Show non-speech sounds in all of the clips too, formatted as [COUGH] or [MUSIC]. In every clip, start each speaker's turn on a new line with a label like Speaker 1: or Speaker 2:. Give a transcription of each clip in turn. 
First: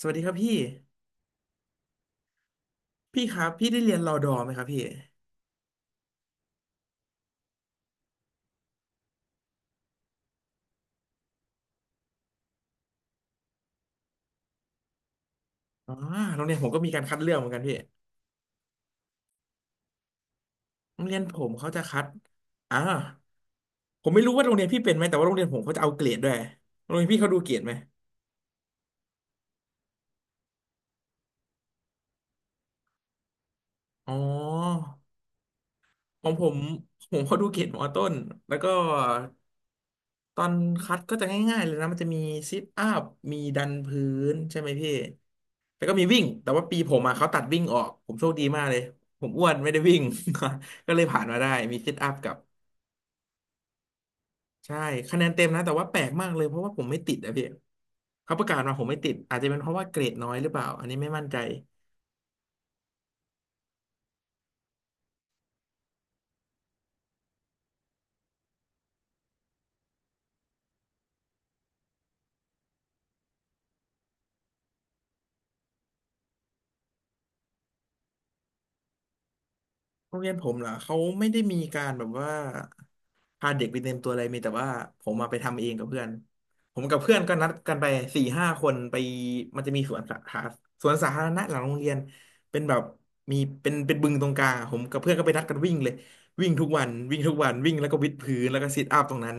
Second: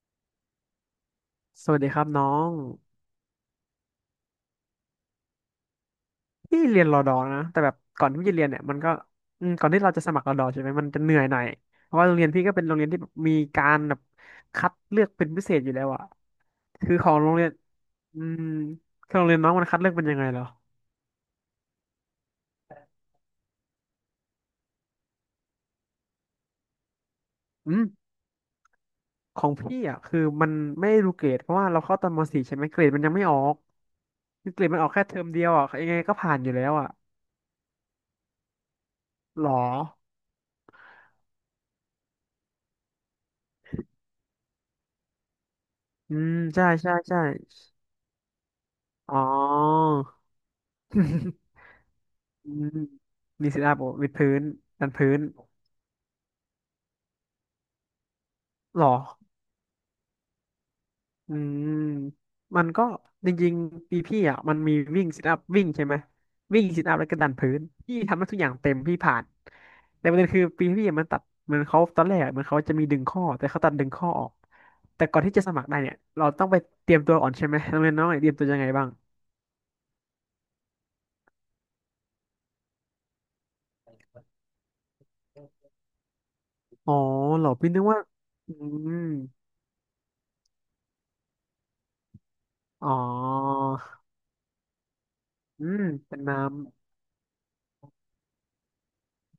Speaker 1: สวัสดีครับพี่
Speaker 2: สวัสดีครับน้อง
Speaker 1: พี่ครับพี่ได้เรียนรอดอไหมครับพี่
Speaker 2: พี่เรียนรอดอนะแต่แบบก่อนที่พี่จะเรียนเนี่ยมันก็อืมก่อนที่เราจะสมัครรอดอใช่ไหมมันจะเหนื่อยหน่อยเพราะว่าโรงเรียนพี่ก็เป็นโรงเรียนที่แบบมีการแบบคัดเลือกเป็นพิเศษอยู่แล้ว
Speaker 1: อ๋อ
Speaker 2: อะ
Speaker 1: โรงเรียนผมก็มี
Speaker 2: คือ
Speaker 1: การ
Speaker 2: ขอ
Speaker 1: คั
Speaker 2: ง
Speaker 1: ด
Speaker 2: โร
Speaker 1: เลือ
Speaker 2: ง
Speaker 1: กเห
Speaker 2: เรี
Speaker 1: มื
Speaker 2: ย
Speaker 1: อ
Speaker 2: น
Speaker 1: นกันพี่
Speaker 2: อืมคือโรงเรียนน้องมันคัดเลือกเป็นยังไงเหรอ
Speaker 1: โรงเรียนผมเขาจะคัดอ่าผมไม่รู้ว่าโรงเรียนพี่เป็นไหมแต่ว่าโรงเรียนผมเขาจะเอาเกรดด้วยโรงเรียนพี่เขาดูเกรดไห
Speaker 2: อื
Speaker 1: ม
Speaker 2: มของพี่อ่ะคือมันไม่ได้รู้เกรดเพราะว่าเราเข้าตอนม .4 ใช่ไหมเกรดมันยังไม่ออก
Speaker 1: อ๋อ
Speaker 2: คือเกรดมันออกแค่เทอมเดียวอ่ะยังไงก็
Speaker 1: ของ
Speaker 2: ผ่าน
Speaker 1: ผ
Speaker 2: อยู่
Speaker 1: ม
Speaker 2: แล้วอ่ะ
Speaker 1: เขาดูเกรดมอต้นแล้วก็
Speaker 2: หรอ
Speaker 1: ตอนคัดก็จะง่ายๆเลยนะมันจะมีซิทอัพมีดันพื้นใช่ไหมพี่แล้วก็มี
Speaker 2: อื
Speaker 1: วิ่ง
Speaker 2: ม
Speaker 1: แต่ว่า
Speaker 2: ใช่
Speaker 1: ปีผ
Speaker 2: ใช่
Speaker 1: มอ่ะ
Speaker 2: ใช่
Speaker 1: เขาตัดวิ่งออกผมโชคดีมากเลย
Speaker 2: อ๋อ
Speaker 1: ผมอ้วนไม่ได้วิ่ง [LAUGHS] ก็เลยผ่านมาได้มีซิทอัพกับ
Speaker 2: อืมมีซิทอัพวิดพื้น
Speaker 1: ใช่
Speaker 2: ดันพื้
Speaker 1: คะ
Speaker 2: น
Speaker 1: แนนเต็มนะแต่ว่าแปลกมากเลยเพราะว่าผมไม่ติดอะพี่เขาประกาศมา
Speaker 2: หร
Speaker 1: ผม
Speaker 2: อ
Speaker 1: ไม่ติดอาจจะเป็นเพราะว่าเกรดน้อยหรือเปล่าอันนี้ไม่มั่น
Speaker 2: อื
Speaker 1: ใจ
Speaker 2: มมันก็จริงๆปีพี่อ่ะมันมีวิ่งซิทอัพวิ่งใช่ไหมวิ่งซิทอัพแล้วก็ดันพื้นพี่ทำได้ทุกอย่างเต็มพี่ผ่านแต่ประเด็นคือปีพี่อะมันตัดเหมือนเขาตอนแรกอะเหมือนเขาจะมีดึงข้อแต่เขาตัดดึงข้อออกแต่ก่อนที่จะสมัครได้เนี่ยเราต้องไปเตรียมตัวก่อนใช่ไหมน้องเรียนน้องเตรียมตัวยังไงบ้าง
Speaker 1: โรงเรียนผมเหรอเขาไม่ได้มีการแบบว่าพาเด็กไปเต็มตัวอะไรมีแต่ว่าผมมาไปทำเองกับเพื่อนผม
Speaker 2: อ๋อ
Speaker 1: กับเพื่อนก็
Speaker 2: เหร
Speaker 1: นัด
Speaker 2: อพี่
Speaker 1: กัน
Speaker 2: นึก
Speaker 1: ไป
Speaker 2: ว่า
Speaker 1: สี่ห้า
Speaker 2: อื
Speaker 1: คน
Speaker 2: ม
Speaker 1: ไปมันจะมีสวนสาธารสวนสาธารณะหลังโรงเรียนเป็นแบบ
Speaker 2: อ๋อ
Speaker 1: มีเป็นบึงตรงกลางอะผมกับเพื่อนก็ไปนัดกัน
Speaker 2: อื
Speaker 1: วิ่ง
Speaker 2: ม
Speaker 1: เลย
Speaker 2: เป็น
Speaker 1: วิ่
Speaker 2: น้ำ
Speaker 1: งทุกวันวิ่งทุกวันวิ่งแล้วก็วิดพื้นแล้วก็ซิทอัพตรงนั้น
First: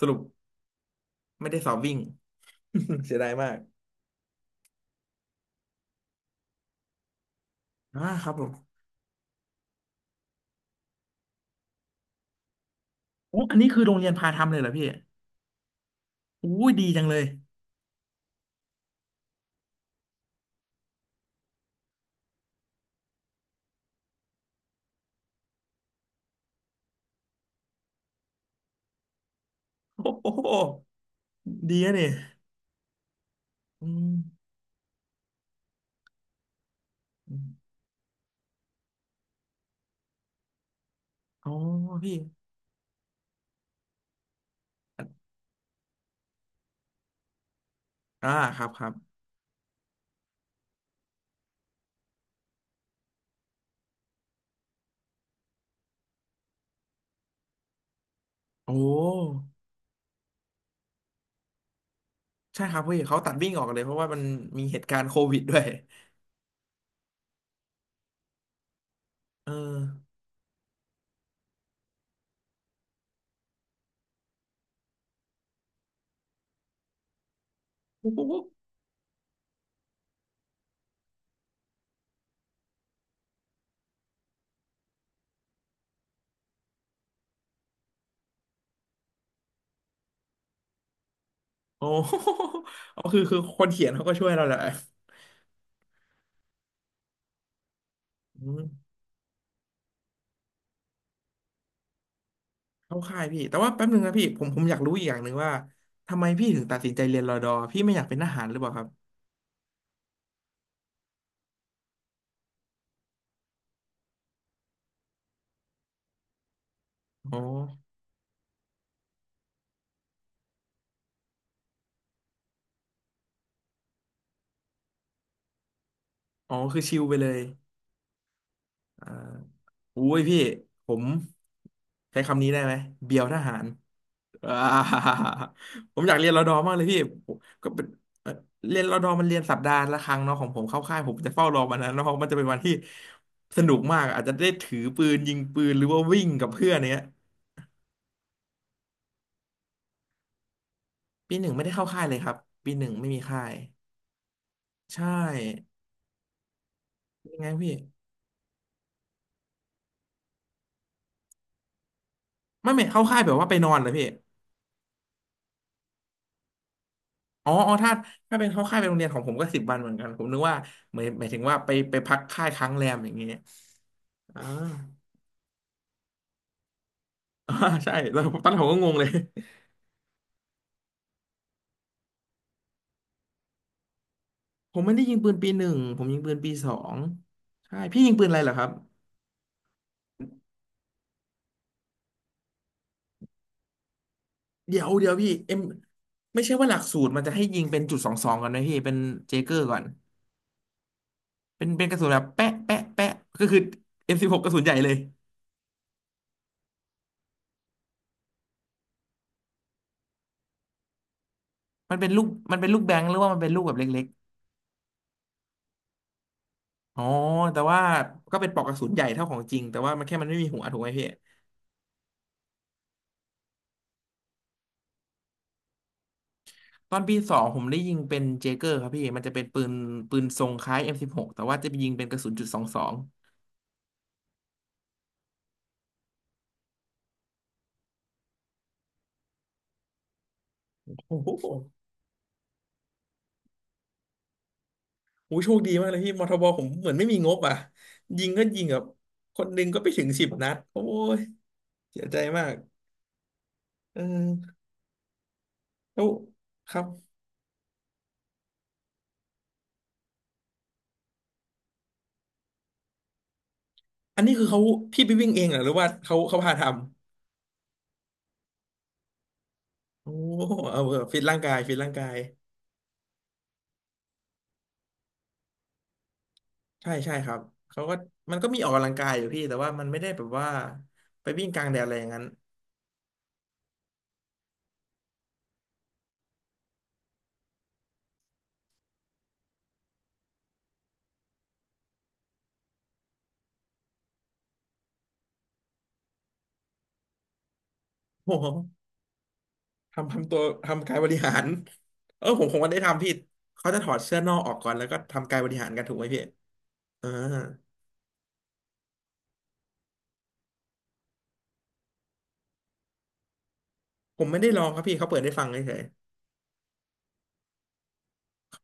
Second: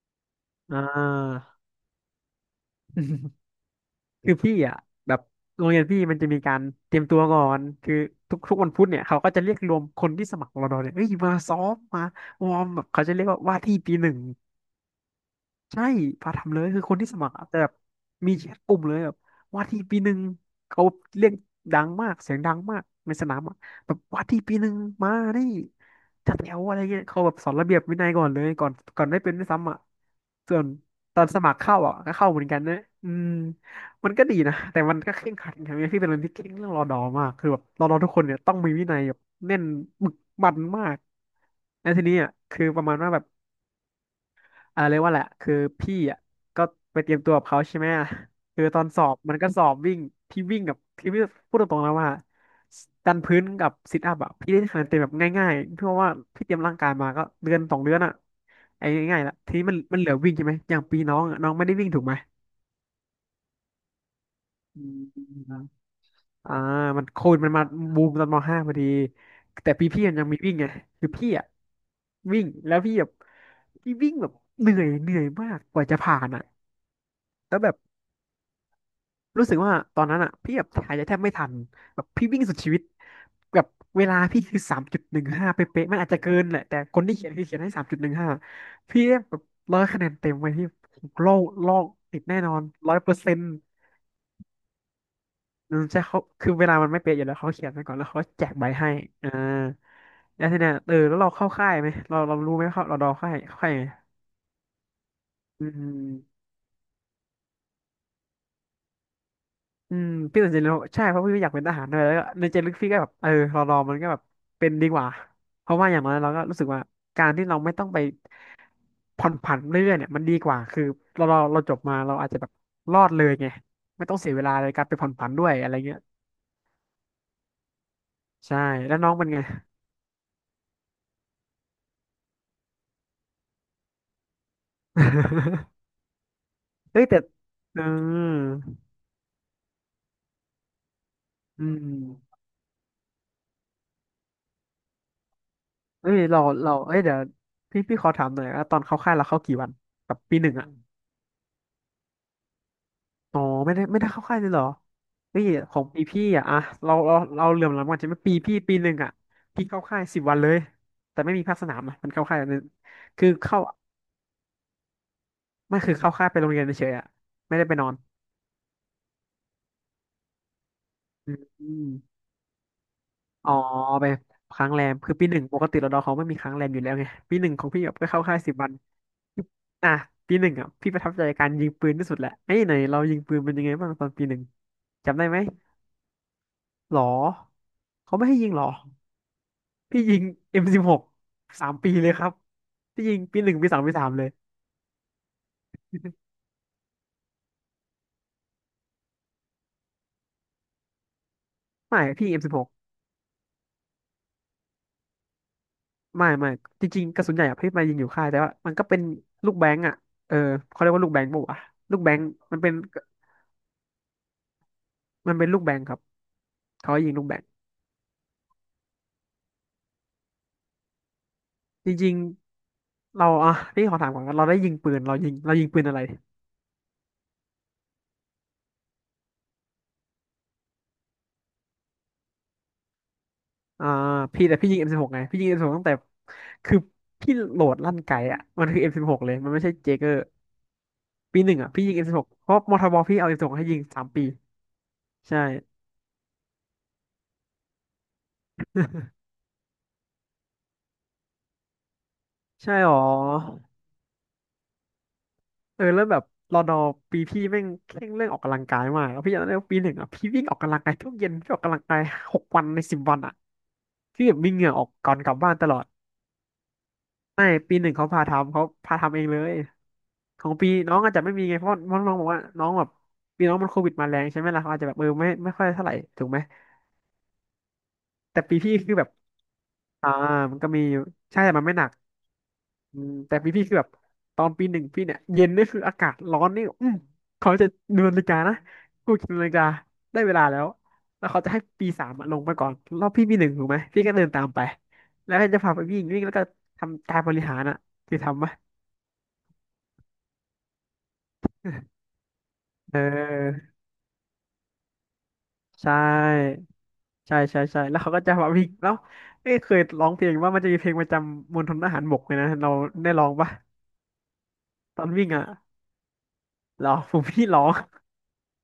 Speaker 1: สรุป
Speaker 2: อ่า
Speaker 1: ไม่ได้สอบวิ่ง [LAUGHS] เสียดายมาก
Speaker 2: คือพี่อ่ะแบบโรงเรียนพี่มันจะมีการเตรียมตัวก่อนคือ
Speaker 1: อ่าครับ
Speaker 2: ทุก
Speaker 1: ผม
Speaker 2: ทุกวันพุธเนี่ยเขาก็จะเรียกรวมคนที่สมัครรอดอเนี่ยเอ้ยมาซ้อมมาวอร์มแบบเขาจะเรียก
Speaker 1: โอ้
Speaker 2: ว่า
Speaker 1: อั
Speaker 2: ว่า
Speaker 1: นนี้
Speaker 2: ที่
Speaker 1: คือโร
Speaker 2: ปี
Speaker 1: ง
Speaker 2: ห
Speaker 1: เรียน
Speaker 2: นึ่ง
Speaker 1: พาทำเลยเหรอพี่
Speaker 2: ใช่พา
Speaker 1: อู้
Speaker 2: ทำเลย
Speaker 1: ย
Speaker 2: คือ
Speaker 1: ดี
Speaker 2: คน
Speaker 1: จัง
Speaker 2: ที่
Speaker 1: เล
Speaker 2: ส
Speaker 1: ย
Speaker 2: มัครอะแต่แบบมีแชทกลุ่มเลยแบบว่าที่ปีหนึ่งเขาเรียกดังมากเสียงดังมากในสนามอะแบบว่าที่ปีหนึ่งมานี่จัดแถวอะไรเงี้ยเขาแบบสอนระเบียบวินัยก่อนเลยก่อนได้เป็นด้วยซ้ำอ่ะ
Speaker 1: [LAUGHS] โอ้โห
Speaker 2: ส่วนตอนสมัคร
Speaker 1: ดี
Speaker 2: เข้า
Speaker 1: นะ
Speaker 2: อ่ะ
Speaker 1: เนี่ย
Speaker 2: ก็เข้าเหมือนกันนะอืม
Speaker 1: อื
Speaker 2: มั
Speaker 1: ม
Speaker 2: นก็ดีนะแต่มันก็เคร่งขัดอย่างเงี้ยพี่เป็นคนที่เคร่งเรื่องรอดอมาก
Speaker 1: อม
Speaker 2: คือแบบรอดอทุกคนเนี่ยต้องมีวินัยแบบแน่นบึกบั่นมาก
Speaker 1: อ๋อ
Speaker 2: แล้วที
Speaker 1: พี่
Speaker 2: นี้อ่ะคือประมาณว่าแบบ อ่าเรียกว่าแหละคือพี่อ่ะก็ไปเตรียมตัวกับเขาใช่ไหมอ่ะ
Speaker 1: อ่าค
Speaker 2: คือ
Speaker 1: รับ
Speaker 2: ต
Speaker 1: ค
Speaker 2: อน
Speaker 1: รับ
Speaker 2: สอบมันก็สอบวิ่งพี่วิ่งกับพี่พูดตรงๆแล้วว่าดันพื้นกับซิทอัพอ่ะพี่ได้คะแนนเต็มแบบง่ายๆเพราะว่าพี่เตรียมร่างกายมาก็เดือน 2 เดือนอ่ะ
Speaker 1: โอ้
Speaker 2: ไอ้ง่ายๆละทีนี้มันเหลือวิ่งใช่ไหมอย่างปีน้องอะน้องไม่ได้วิ่งถูกไหม
Speaker 1: ใช่ครับพี่เขาตัดวิ่งออกเลยเพราะว่ามันมีเห
Speaker 2: อื
Speaker 1: ตุการณ์โค
Speaker 2: ม
Speaker 1: วิดด้วย
Speaker 2: อ่ามันโควิดมันมาบูมตอนม.5พอดี
Speaker 1: เออ
Speaker 2: แต่ปีพี่มันยังมีวิ่งไงคือพี่อ่ะวิ่งแล้วพี่แบบพี่วิ่งแบบเหนื่อยเหนื่อยมากกว่าจะผ่านอะแล้วแบบ
Speaker 1: โอ้ [LAUGHS] โห
Speaker 2: รู้สึกว่าตอนนั้นอ่ะพี่แบบถ่ายใจแทบไม่ทันแบบพี่วิ่งสุดชีวิตแบบเวลาพี่คือสามจุดหนึ่งห้าเป๊ะๆมันอาจจะเกินแหละแต่คนที่เขียนคือเขียนให้สามจุดหนึ่งห้าพี่ได้แบบ100 คะแนนเต็มไว้ที่โลกโล
Speaker 1: โอ้
Speaker 2: ก
Speaker 1: โห
Speaker 2: ติดแน่นอนร้อย
Speaker 1: อ๋อ
Speaker 2: เปอ
Speaker 1: คือ
Speaker 2: ร์เซ็
Speaker 1: คือ
Speaker 2: นต์
Speaker 1: คนเขียนเขาก็ช่วยเราแหละ
Speaker 2: ใช่เขาคือเวลามันไม่เป๊ะอยู่แล้วเขาเขียนไปก่อนแล้วเขาแจ
Speaker 1: อื
Speaker 2: ก
Speaker 1: ม
Speaker 2: ใบให้อ่าแล้วทีเนี้ยเออแล้วเราเข้าค่ายไหมเรารู้ไหมเขา
Speaker 1: เข้า
Speaker 2: เราดอ
Speaker 1: ค่าย
Speaker 2: ค่าย
Speaker 1: พี่แต่
Speaker 2: เข้า
Speaker 1: ว่า
Speaker 2: ค่ายไห
Speaker 1: แป๊
Speaker 2: ม
Speaker 1: บนึงนะพี่ผมอยากรู้อีกอย่างหนึ่งว่า
Speaker 2: อื
Speaker 1: ทำไม
Speaker 2: ม
Speaker 1: พี่ถึงตัดสินใจเรียนรอดอพี่ไม่อยากเป็นทหารหรือเปล่าครับ
Speaker 2: อืมพี่สนใจเลยนใช่เพราะพี่อยากเป็นทหารด้วยแล้วก็ในใจลึกพี่ก็แบบเออรอมันก็แบบเป็นดีกว่าเพราะว่าอย่างน้อยเราก็รู้สึกว่าการ
Speaker 1: อ๋อ
Speaker 2: ที่เราไม่ต้องไปผ่อนผันเรื่อยๆเนี่ยมันดีกว่าคือเราจบมาเราอาจจะแบบรอดเลยไงไม่ต้องเสียเวลาในการไปผ่อนผันด้วยอะไรเงี้ย
Speaker 1: อ๋อคือชิลไปเลย
Speaker 2: ใช่แล้ว
Speaker 1: อ่า
Speaker 2: น้องเป็นไง
Speaker 1: อุ้ยพี่ผมใช้คำนี้ได้ไหมเบียวทหารอ่า
Speaker 2: [LAUGHS]
Speaker 1: [LAUGHS] ผมอยากเรียนรอดอมากเลยพี่
Speaker 2: เอ้ยแต่
Speaker 1: ผมก็
Speaker 2: เอ
Speaker 1: เป็นเอ่อ
Speaker 2: อ
Speaker 1: เรียนรอดอมันเรียนสัปดาห์ละครั้งเนาะของผมเข้าค่ายผมจะเฝ้ารอ
Speaker 2: อื
Speaker 1: วันนั้นเนาะพราะมันจะ
Speaker 2: ม
Speaker 1: เป็นวันที่สนุกมากอาจจะได้ถือปืนยิงปืนหรือว่า
Speaker 2: เอ้ย
Speaker 1: วิ่ง
Speaker 2: เรา
Speaker 1: กับเพื่อ
Speaker 2: เรา
Speaker 1: น
Speaker 2: เอ้
Speaker 1: เนี้
Speaker 2: ย
Speaker 1: ย
Speaker 2: เดี๋ยวพี่ขอถามหน่อยว่าตอนเข้าค่ายเราเข้ากี่วันแบบปีหนึ่งอะ
Speaker 1: ปีหนึ่งไม่ได้เข้าค่ายเลยครับปีหนึ่งไม่มี
Speaker 2: อ๋อ
Speaker 1: ค่าย
Speaker 2: ไม่ได้เข้าค่ายเลยเหรอ
Speaker 1: ใช่
Speaker 2: เฮ้ยของปีพี่อ่ะอะเราเรา
Speaker 1: ยัง
Speaker 2: เรา
Speaker 1: ไง
Speaker 2: เหลื่อ
Speaker 1: พี่
Speaker 2: มล้ำกันใช่ไหมปีพี่ปีหนึ่งอ่ะพี่เข้าค่ายสิบวันเลยแต่ไม่มีภาคสนามนะมันเข้าค่ายนึง
Speaker 1: ไม่ไม่เข้าค่าย
Speaker 2: คือ
Speaker 1: แบบว่าไป
Speaker 2: เข้า
Speaker 1: นอนเหรอพี่
Speaker 2: ไม่คือเข้าค่ายไปโรงเรียนเฉยๆอ่ะ
Speaker 1: อ๋อ
Speaker 2: ไม่ได้
Speaker 1: อ๋อ
Speaker 2: ไปนอ
Speaker 1: ถ้า
Speaker 2: น
Speaker 1: เป็นเข้าค่ายเป็นโรงเรียนของผมก็สิบวันเหมือนกันผมนึกว่าหมายหมาย
Speaker 2: อ
Speaker 1: ถึงว่าไป
Speaker 2: ื
Speaker 1: ไปพัก
Speaker 2: ม
Speaker 1: ค่ายค้างแรมอย่างเงี้ย
Speaker 2: อ๋อไป
Speaker 1: อ่า
Speaker 2: ค้างแรมคือปีหนึ่งปกติเราดอเขาไม่มีค้างแรมอยู่แล้วไงปีห
Speaker 1: [LAUGHS]
Speaker 2: นึ่ง
Speaker 1: อ่า
Speaker 2: ของพี่แบ
Speaker 1: ใช่
Speaker 2: บก็
Speaker 1: แล้
Speaker 2: เข้า
Speaker 1: ว
Speaker 2: ค่าย
Speaker 1: ตอน
Speaker 2: สิบ
Speaker 1: นั้นผ
Speaker 2: วั
Speaker 1: ม
Speaker 2: น
Speaker 1: ก็งงเลย
Speaker 2: อ่ะปีหนึ่งอ่ะพี่ประทับใจการยิงปืนที่สุดแหละไอ้ยไหนเรายิงปืนเป็นยังไงบ้างตอนปีหนึ่ง
Speaker 1: ผมไม่ได้ยิง
Speaker 2: จำได้
Speaker 1: ปืน
Speaker 2: ไหม
Speaker 1: ปีหนึ่งผมยิงปืนปีสอ
Speaker 2: ห
Speaker 1: ง
Speaker 2: รอ
Speaker 1: ใช่พี่ยิง
Speaker 2: เขา
Speaker 1: ปื
Speaker 2: ไม่
Speaker 1: นอะ
Speaker 2: ให้
Speaker 1: ไร
Speaker 2: ยิ
Speaker 1: เหร
Speaker 2: ง
Speaker 1: อค
Speaker 2: หร
Speaker 1: รั
Speaker 2: อ
Speaker 1: บ
Speaker 2: พี่ยิง M16 สบหกสามปีเลยครับ พี่ยิงปีหนึ่งปีสองปีสามเลย
Speaker 1: เดี๋ยวเดี๋ยวพี่เอ็มไม่ใช่ว่าหลักสูตรมันจะให้ยิงเป็นจุดสองสองก่อนนะพี่ เป็นเจเกอร์ก่อนเป็นกระ
Speaker 2: ไม่
Speaker 1: สุนแบบ
Speaker 2: พี่
Speaker 1: แปะ
Speaker 2: M16
Speaker 1: แปะแปะก็คือเอ็มสิบหกกระสุนใหญ่เลย
Speaker 2: ไม่จริงๆกระสุนใหญ่อะพี่มายิงอยู่ค่ายแต่ว่ามันก็เป็นลูกแบงก์อ่ะเออเขาเรียกว่าลูกแบงก์ปะวะ
Speaker 1: มั
Speaker 2: ลู
Speaker 1: น
Speaker 2: ก
Speaker 1: เป็น
Speaker 2: แบง
Speaker 1: ลู
Speaker 2: ก์
Speaker 1: กมั
Speaker 2: มั
Speaker 1: น
Speaker 2: น
Speaker 1: เป็
Speaker 2: เป็
Speaker 1: น
Speaker 2: น
Speaker 1: ลูกแบงค์หรือว่ามันเป็นลูกแบบเล็ก
Speaker 2: มันเป็นลูกแบงก์ครับเขาให้
Speaker 1: อ๋อ
Speaker 2: ยิงลูกแบงก์
Speaker 1: แต่ว่าก็เป็นปลอกกระสุนใหญ่เท่าของจริง แต่ว่ามันแค่มันไม่มีหัวถูกไหมพี่
Speaker 2: จริงๆเราอ่ะนี่ขอถามก่อนว่าเราได้ยิงปืนเรายิงปืนอะไร
Speaker 1: ตอนปีสองผมได้ยิงเป็นเจเกอร์ครับพี่ มันจะเป็นปืนทรงคล้าย M16 แต่ว่าจะไปยิงเป็นกระสุนจุดสองสอง
Speaker 2: อ่าพี่แต่พี่ยิง M16 ไงพี่ยิง M16 ตั้งแต่คือพี่โหลดลั่นไกอะมันคือ M16 เลยมันไม่ใช่เจเกอร์
Speaker 1: โอ้โห
Speaker 2: ปี
Speaker 1: โอ้
Speaker 2: หนึ่งอ่ะพี่ยิง M16 เพราะมทบพี่เอา M16 ให้ยิงสามปี
Speaker 1: โห
Speaker 2: ใช่
Speaker 1: โชคดีมากเลยพี่มทบผมเหมือนไม่มีงบอ่ะยิงก็ยิงแบบคนหนึ่งก็ไปถึงสิบนัด โอ้ยเสียใจมาก
Speaker 2: ใช่หรอ
Speaker 1: เออ
Speaker 2: เออ
Speaker 1: แล้
Speaker 2: แล้ว
Speaker 1: ว
Speaker 2: แบบรอ
Speaker 1: ค
Speaker 2: นอ
Speaker 1: รับ
Speaker 2: ปีพี่แม่งเคร่งเรื่องออกกำลังกายมากแล้วพี่จำได้ว่าปีหนึ่งอ่ะพี่วิ่งออกกำลังกายทุกเย็นพี่ออกกำลังกายหกวันในสิบวันอ่ะ
Speaker 1: อัน
Speaker 2: พี่
Speaker 1: นี้
Speaker 2: แบบ
Speaker 1: คือ
Speaker 2: มี
Speaker 1: เขา
Speaker 2: เหงื่อออก
Speaker 1: พี่ไป
Speaker 2: ก่อนก
Speaker 1: วิ่ง
Speaker 2: ลับ
Speaker 1: เอง
Speaker 2: บ้า
Speaker 1: เห
Speaker 2: น
Speaker 1: รอ
Speaker 2: ต
Speaker 1: หรือ
Speaker 2: ลอด
Speaker 1: ว่าเขาพาท
Speaker 2: ไม่ปีหนึ่งเขาพาทำเองเลย
Speaker 1: ำโอ้โห
Speaker 2: ของปี
Speaker 1: เอา
Speaker 2: น้
Speaker 1: เอ
Speaker 2: อ
Speaker 1: อ
Speaker 2: งอาจ
Speaker 1: ฟิต
Speaker 2: จะไม่
Speaker 1: ร่าง
Speaker 2: มี
Speaker 1: กา
Speaker 2: ไง
Speaker 1: ย
Speaker 2: เพราะ
Speaker 1: ฟิต
Speaker 2: ว่า
Speaker 1: ร่างกา
Speaker 2: น้อ
Speaker 1: ย
Speaker 2: งบอกว่าน้องแบบปีน้องมันโควิดมาแรงใช่ไหมล่ะเขาอาจจะแบบเออไม่ค่อยเท่าไหร่ถูกไหม
Speaker 1: ใช่ใช่ครับเขาก็มัน
Speaker 2: แต่
Speaker 1: ก็
Speaker 2: ปี
Speaker 1: มีออก
Speaker 2: พี่
Speaker 1: กำลั
Speaker 2: คื
Speaker 1: ง
Speaker 2: อแบ
Speaker 1: กา
Speaker 2: บ
Speaker 1: ยอยู่พี่แต่ว่ามันไม่ได้
Speaker 2: อ่า
Speaker 1: แบบว่า
Speaker 2: มันก็มีอยู่
Speaker 1: ไป
Speaker 2: ใช่
Speaker 1: วิ่ง
Speaker 2: แต่
Speaker 1: ก
Speaker 2: มั
Speaker 1: ลา
Speaker 2: น
Speaker 1: ง
Speaker 2: ไม่
Speaker 1: แด
Speaker 2: ห
Speaker 1: ด
Speaker 2: นั
Speaker 1: อะ
Speaker 2: ก
Speaker 1: ไรอย่างนั้น
Speaker 2: อืมแต่ปีพี่คือแบบตอนปีหนึ่งพี่เนี่ยเย็นนี่คืออากาศร้อนนี่อืมเขาจะดูนาฬิกานะกูคิดนาฬิกาได้เวลาแล้วแล้วเขาจะให้ปีสามอะลงไปก่อนรอบพี่ปีหนึ่งถูกไหมพี่ก็เดินตามไปแล้วก็จะพาไปวิ่งวิ่งแล้วก็ทำการบริหารอ่ะคือ
Speaker 1: [LAUGHS] โอ้
Speaker 2: ทำ
Speaker 1: โห
Speaker 2: ปะ
Speaker 1: ทำตัวทำกายบริหารเออผมคงไม่ได้
Speaker 2: เ
Speaker 1: ทำพี่เขา
Speaker 2: ออ
Speaker 1: จะถอดเสื้อนอกออกก่อนแล้วก็ทำกายบริหารกัน
Speaker 2: ใช่
Speaker 1: ถูกไหมพี่อ่า
Speaker 2: ใช่ใช่ใช่แล้วเขาก็จะมาวิ่งแล้วเอ้ยเคยร้องเพลงว่ามันจะมีเพลงประจำมณฑลทหารบกเลยนะเราได้ร้องปะ
Speaker 1: ผมไม่ได้ลองครับพี่
Speaker 2: ตอ
Speaker 1: เขา
Speaker 2: น
Speaker 1: เปิด
Speaker 2: วิ่ง
Speaker 1: ให้ฟั
Speaker 2: อ่ะ
Speaker 1: งเฉย
Speaker 2: ร้อ [LAUGHS] งผมพี่ร้อง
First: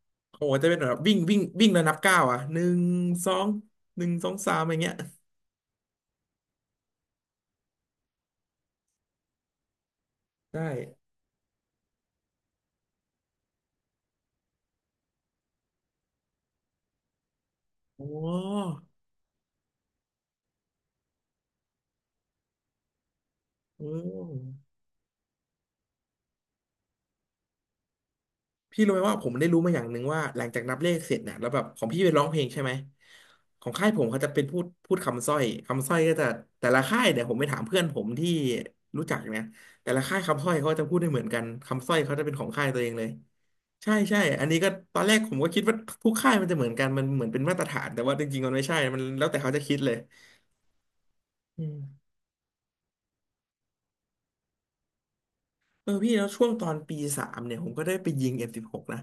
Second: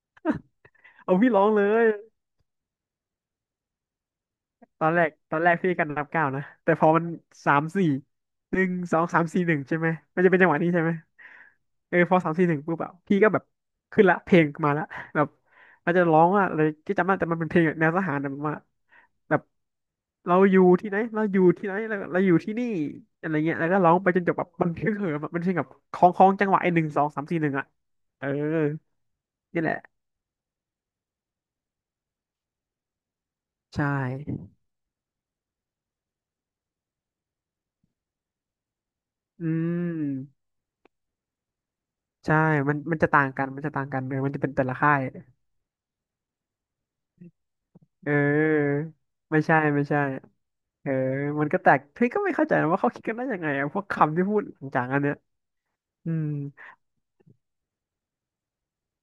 Speaker 1: ๆโอ้โหจะเป็นแบบวิ่
Speaker 2: เอา
Speaker 1: ง
Speaker 2: พี่
Speaker 1: วิ่ง
Speaker 2: ร้องเล
Speaker 1: วิ่งแล้ว
Speaker 2: ย
Speaker 1: นับก้าวอ่ะหนึ่งสองหนึ่งสองสามอย่าง
Speaker 2: ตอ
Speaker 1: เงี้
Speaker 2: น
Speaker 1: ย
Speaker 2: แรกตอนแรกพี่กันนับเก้าวนะแต่พอมันสามสี่หนึ่งสองสามสี่หนึ่งใช่ไหมมันจะเป็นจังหวะ
Speaker 1: ได้
Speaker 2: นี้ใช่ไหมเออพอสามสี่หนึ่งปุ๊บอะพี่ก็แบบขึ้นละเพลงมาละแบบอาจจะร้องว่าอะไรที่จำได้แต่มันเป็นเพลงแบบแนวท
Speaker 1: โอ้
Speaker 2: หารแบบว่าแบบเราอยู่ที่ไหนเราอยู่ที่ไหนเราอยู่ที่นี่อะไรเงี้ยแล้วก็ร้องไปจ
Speaker 1: โห
Speaker 2: นจบแบบมันเพลงเหิมอะมันเพลงแบบคล้องคล้องจังหวะไอ้หนึ่งสองสามสี่หนึ่งอะเออ
Speaker 1: พี่รู้ไหมว่าผมได้รู้
Speaker 2: นี่แห
Speaker 1: มาอ
Speaker 2: ละ
Speaker 1: ย่างหนึ่งว่าหลังจากนับเลขเสร็จเนี่ยแล้วแบบของพี่ไปร้องเพลงใช่ไหมของ
Speaker 2: ใช่
Speaker 1: ค่ายผมเขาจะเป็นพูดคำสร้อยก็จะแต่ละค่ายเนี่ยผมไปถามเพื่อนผมที่รู้จักเนี่ย
Speaker 2: อื
Speaker 1: แต่ละค่าย
Speaker 2: ม
Speaker 1: คำสร้อยเขาจะพูดได้เหมือนกันคำสร้อยเขาจะเป็น
Speaker 2: ใช่
Speaker 1: ของค่าย
Speaker 2: มัน
Speaker 1: ตัวเอง
Speaker 2: มัน
Speaker 1: เล
Speaker 2: จะ
Speaker 1: ย
Speaker 2: ต่างกัน มันจะต่าง
Speaker 1: ใช่
Speaker 2: กันเอ
Speaker 1: ใช่
Speaker 2: อมันจะ
Speaker 1: อัน
Speaker 2: เป็น
Speaker 1: นี้
Speaker 2: แต่
Speaker 1: ก็
Speaker 2: ละค่า
Speaker 1: ต
Speaker 2: ย
Speaker 1: อนแรกผมก็คิดว่าทุกค่ายมันจะเหมือนกันมันเหมือนเป็นมาตรฐานแต่
Speaker 2: เ
Speaker 1: ว่าจริงๆมันไม่ใช่
Speaker 2: ออ
Speaker 1: มันแล้วแต่
Speaker 2: ไม่
Speaker 1: เขา
Speaker 2: ใช่
Speaker 1: จะคิด
Speaker 2: ไม่
Speaker 1: เลย
Speaker 2: ใช่ เออ มันก็
Speaker 1: อื
Speaker 2: แต
Speaker 1: ม
Speaker 2: กพี่ก็ไม่เข้าใจนะว่าเขาคิดกันได้ยังไงอะพวกคำที่พูดหลังจากอันเนี้ย
Speaker 1: เออ
Speaker 2: อื
Speaker 1: พี่แล้
Speaker 2: ม
Speaker 1: วช่วงตอนปีสามเนี่ยผมก็ได้ไปยิงM16นะ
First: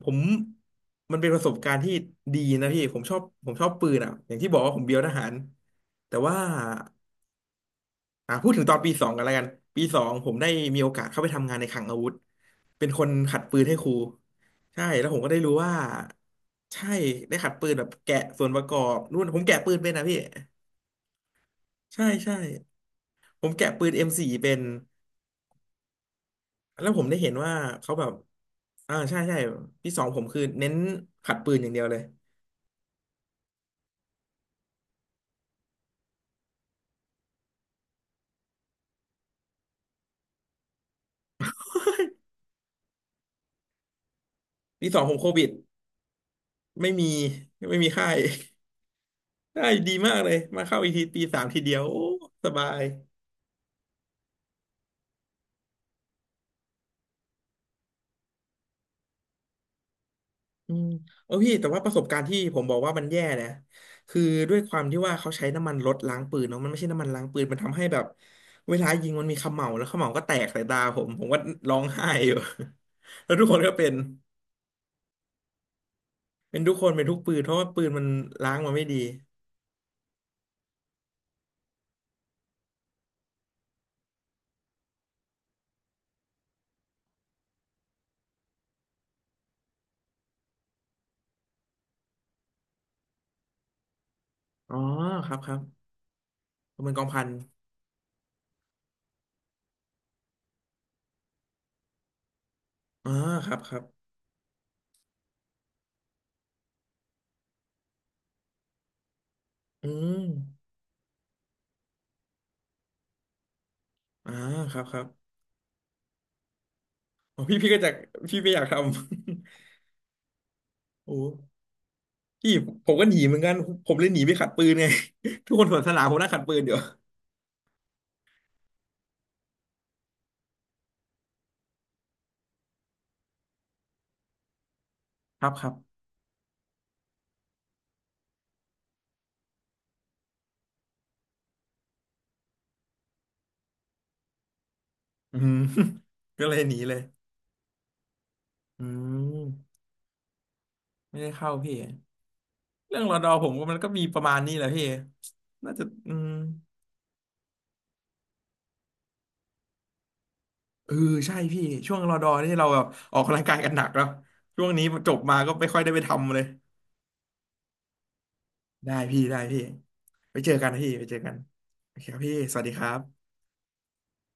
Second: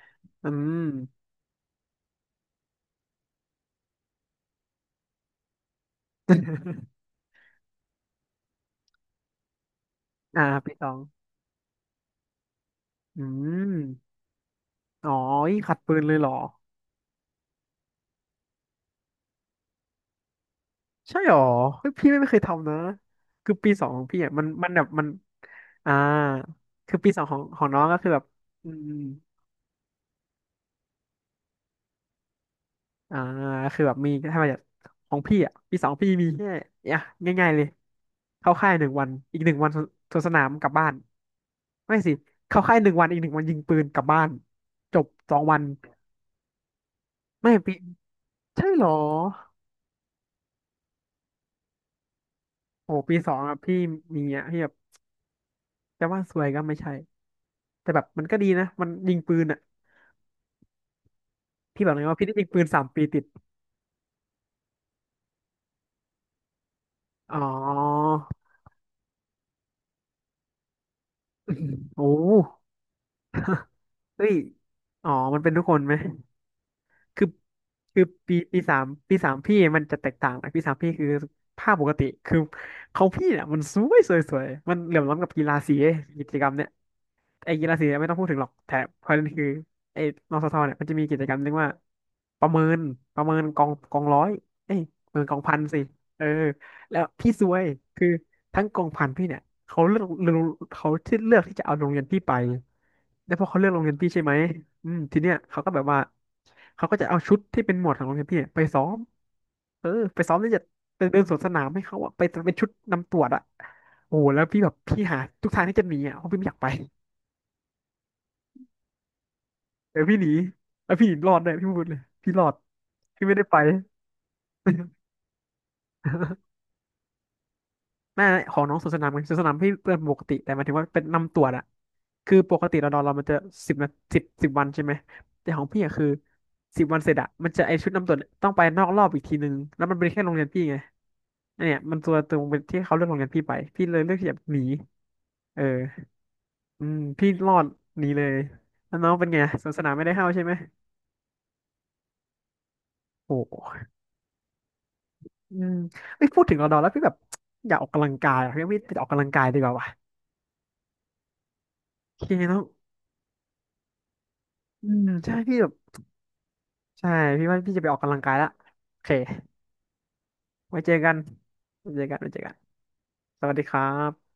Speaker 1: ผม
Speaker 2: อืม
Speaker 1: มันเป็นประสบการณ์ที่ดีนะพี่ผมชอบผมชอบปืนอ่ะอย่างที่บอกว่าผมเบียวทหารแต่ว่าพูดถึงตอนปีสองกันแล้วกันปีสองผม
Speaker 2: อ่า
Speaker 1: ได้
Speaker 2: ปี
Speaker 1: มี
Speaker 2: ส
Speaker 1: โอ
Speaker 2: อง
Speaker 1: กาสเข้าไปทำงานในคลังอาวุธเป็นคน
Speaker 2: อื
Speaker 1: ขัดปืน
Speaker 2: ม
Speaker 1: ให้ครูใช่แล้ว
Speaker 2: อ๋อ
Speaker 1: ผมก็ได้รู้
Speaker 2: ยิง
Speaker 1: ว่า
Speaker 2: ขัดปืนเลยเหรอ
Speaker 1: ใช่ได้ขัดปืนแบบแกะส่วนประกอบนู่นผมแกะปืนเป็นนะพี่
Speaker 2: ใช่เหรอเฮ้ย
Speaker 1: ใช่
Speaker 2: พี่ไม่
Speaker 1: ใช่
Speaker 2: เคยทำนะ
Speaker 1: ผม
Speaker 2: คือ
Speaker 1: แกะ
Speaker 2: ปีส
Speaker 1: ปื
Speaker 2: อง
Speaker 1: น
Speaker 2: ของพี่อ่ะ
Speaker 1: M4
Speaker 2: มัน
Speaker 1: เป็น
Speaker 2: มันแบบมันอ่า
Speaker 1: แล้ว
Speaker 2: คือ
Speaker 1: ผม
Speaker 2: ปี
Speaker 1: ได้
Speaker 2: สอง
Speaker 1: เห็น
Speaker 2: ของ
Speaker 1: ว่า
Speaker 2: ของน้อง
Speaker 1: เขา
Speaker 2: ก็
Speaker 1: แบ
Speaker 2: คือ
Speaker 1: บ
Speaker 2: แบบอืม
Speaker 1: ใช่ใช่ปีสองผมคือเน้นขัดปืนอย่างเดียวเลย
Speaker 2: อ่าคือแบบมีถ้ามาจากของพี่อ่ะปีสองพี่มีแค่อ่ะง่ายๆ เลย เข้าค่ายหนึ่งวันอีกหนึ่งวันสวนสนามกลับบ้านไม่สิเข้าค่ายหนึ่งวันอีกหนึ่งวันยิงปืนกลับบ้าน
Speaker 1: ปี
Speaker 2: จ
Speaker 1: สอง
Speaker 2: บ
Speaker 1: ผมโค
Speaker 2: สอง
Speaker 1: วิด
Speaker 2: วัน
Speaker 1: ไม่มี
Speaker 2: ไม่ปี
Speaker 1: ไม่มีค่าย
Speaker 2: ใช่เหรอ
Speaker 1: [LAUGHS] ได้ดีมากเลยมาเข้าอีกทีปีสามทีเดียวโอ้สบาย
Speaker 2: โอ้ปีสองอะพี่มีอะพี่แบบจะว่าสวยก็ไม่ใช่แต่แบบมันก็ดีนะมันยิงปืนอะ
Speaker 1: อืมเออพี่แต่ว่า
Speaker 2: พี่
Speaker 1: ป
Speaker 2: บอ
Speaker 1: ระ
Speaker 2: ก
Speaker 1: ส
Speaker 2: เล
Speaker 1: บ
Speaker 2: ย
Speaker 1: กา
Speaker 2: ว่า
Speaker 1: รณ์
Speaker 2: พี่ได้
Speaker 1: ที่
Speaker 2: ยิง
Speaker 1: ผ
Speaker 2: ปื
Speaker 1: ม
Speaker 2: น
Speaker 1: บอก
Speaker 2: สาม
Speaker 1: ว่ามั
Speaker 2: ปี
Speaker 1: นแย่
Speaker 2: ติด
Speaker 1: นะคือด้วยความที่ว่าเขาใช้น้ำมันรถล้างปืนเนาะมันไม่ใช่น้ำมันล้าง
Speaker 2: อ๋อ
Speaker 1: ปืนมันทำให้แบบเวลายิงมันมีเขม่าแล้วเขม่าก็แตกใส่ตาผมผมก็ร้องไห้
Speaker 2: โอ้
Speaker 1: อยู่ [LAUGHS] แล้วทุกคนก็เป็น
Speaker 2: เฮ้ยอ๋อมันเป็นทุกคนไหม
Speaker 1: เป็นทุกคนเป็นทุก
Speaker 2: คือ
Speaker 1: ปืนเพราะว่าปืน
Speaker 2: คื
Speaker 1: มั
Speaker 2: อ
Speaker 1: น
Speaker 2: ปี
Speaker 1: ล้าง
Speaker 2: ปี
Speaker 1: มา
Speaker 2: สา
Speaker 1: ไม่
Speaker 2: ม
Speaker 1: ดี
Speaker 2: ปีสามพี่มันจะแตกต่างนะปีสามพี่คือภาพปกติคือเขาพี่เนี่ยมันสวยสวยสวยมันเหลื่อมล้ำกับกีฬาสีกิจกรรมเนี่ย ไอ้กีฬาสีเนี่ยไม่ต้องพูดถึงหรอกแต่ประเด็นคือไอ้นสทเนี่ยมันจะมีกิจกรรมเรียกว่าประเมินประเมินกองร้อย
Speaker 1: อ๋
Speaker 2: เอ้
Speaker 1: อ
Speaker 2: ยประเมิน
Speaker 1: ค
Speaker 2: ก
Speaker 1: รับ
Speaker 2: อง
Speaker 1: ค
Speaker 2: พั
Speaker 1: รับ
Speaker 2: นสิเออ
Speaker 1: ประเมิน
Speaker 2: แล้
Speaker 1: ก
Speaker 2: ว
Speaker 1: องพัน
Speaker 2: พี่ซวยคือทั้งกองพันพี่เนี่ยเขาเลือกเขาที่เลือกที่จะเอาโรงเรียนพี่ไป
Speaker 1: อ๋อ
Speaker 2: แล้วพอ
Speaker 1: ครับ
Speaker 2: เขาเลือ
Speaker 1: ค
Speaker 2: ก
Speaker 1: รั
Speaker 2: โร
Speaker 1: บ
Speaker 2: งเรียนพี่ใช่ไหมอืมทีเนี้ยเขาก็แบบว่าเขาก็จะเอาชุดที่เป็นหมวดของโรงเรียนพี่ไปซ้อมเอ
Speaker 1: อื
Speaker 2: อไป
Speaker 1: ม
Speaker 2: ซ้อมที่จะเป็นเดินสวนสนามให้เขาอะไปเป็นชุดนำตรวจอะโอ้โห
Speaker 1: อ่า
Speaker 2: แล้วพี่แบบ
Speaker 1: ครับค
Speaker 2: พี่
Speaker 1: รับ
Speaker 2: หาทุกทางที่จะหนีอะเพราะพี่ไม่อยากไป
Speaker 1: อ๋อพี่ก็จะพี่ไม่อยากทำ
Speaker 2: เดี๋ยวพี่หนีแล้ว
Speaker 1: [LAUGHS]
Speaker 2: พี่
Speaker 1: โอ้
Speaker 2: รอดเลยพี่พูดเลยพี่รอ
Speaker 1: พี่
Speaker 2: ด
Speaker 1: ผมก็หนี
Speaker 2: พี่
Speaker 1: เห
Speaker 2: ไม่
Speaker 1: มือน
Speaker 2: ได้
Speaker 1: กัน
Speaker 2: ไป
Speaker 1: ผมเลยหนีไปขัดปืนไง [LAUGHS] ทุกคนสวนสนามผมนั่งขัดปื
Speaker 2: [LAUGHS]
Speaker 1: นอยู่
Speaker 2: น่าของน้องสวนสนามไงสวนสนามพี่เป็นปกติแต่หมายถึงว่าเป็นนำตรวจอะคือปกติเรานอนเรามันจะสิบนาสิบวันใช่ไหม
Speaker 1: ครั
Speaker 2: แต่
Speaker 1: บ
Speaker 2: ข
Speaker 1: ค
Speaker 2: อง
Speaker 1: รั
Speaker 2: พี่อะ
Speaker 1: บ
Speaker 2: คือสิบวันเสร็จอะมันจะไอชุดนำตรวจต้องไปนอกรอบอีกทีนึงแล้วมันเป็นแค่โรงเรียนพี่ไงอันเนี่ยมันตัวตรงเป็นที่เขาเลือกโรงเรียนพี่ไปพี่เลยเลือกที่จะหนี
Speaker 1: อืม
Speaker 2: เออ
Speaker 1: [LAUGHS] ก็เลยหนี
Speaker 2: อื
Speaker 1: เล
Speaker 2: ม
Speaker 1: ย
Speaker 2: พี่รอดหนีเลย
Speaker 1: อื
Speaker 2: แล้วน้องเป็นไงสวน
Speaker 1: ม
Speaker 2: สนามไม่ได้เข้าใช่ไหม
Speaker 1: ไม่ได้เข้าพี่เรื่องรอดอ
Speaker 2: โอ้
Speaker 1: ผมว่ามันก็มีประมาณนี้แหละพี่
Speaker 2: อื
Speaker 1: น่า
Speaker 2: ม
Speaker 1: จะอื
Speaker 2: ไม่
Speaker 1: ม
Speaker 2: พูดถึงรอดอแล้วพี่แบบอยากออกกำลังกายอะพี่ไปออกกำลังกายดีกว่าวะ
Speaker 1: เออใช่พี่ช่วงรอ
Speaker 2: โอ
Speaker 1: ดอ
Speaker 2: เค
Speaker 1: นี่
Speaker 2: เนาะ
Speaker 1: เราแบบออกกำลังกายกันหนักแล้วช่วงนี้
Speaker 2: อื
Speaker 1: จ
Speaker 2: ม
Speaker 1: บ
Speaker 2: ใช่
Speaker 1: มาก็
Speaker 2: พี่
Speaker 1: ไม่
Speaker 2: แบบ
Speaker 1: ค่อยได้ไปทำเลย
Speaker 2: ใช่พี่ว่าพี่จะไปออกกำลังกายละ
Speaker 1: ได้
Speaker 2: โอเค
Speaker 1: พี่ได้พี่ไปเจอกันนะ
Speaker 2: ไว้
Speaker 1: พี่
Speaker 2: เจอ
Speaker 1: ไป
Speaker 2: กั
Speaker 1: เจ
Speaker 2: น
Speaker 1: อกัน
Speaker 2: ไว้
Speaker 1: โอ
Speaker 2: เจ
Speaker 1: เค
Speaker 2: อ
Speaker 1: ค
Speaker 2: กั
Speaker 1: รั
Speaker 2: น
Speaker 1: บ
Speaker 2: ไว้
Speaker 1: พี่
Speaker 2: เจอกั
Speaker 1: ส
Speaker 2: น
Speaker 1: วัสดีครับ
Speaker 2: สวัสดีครับ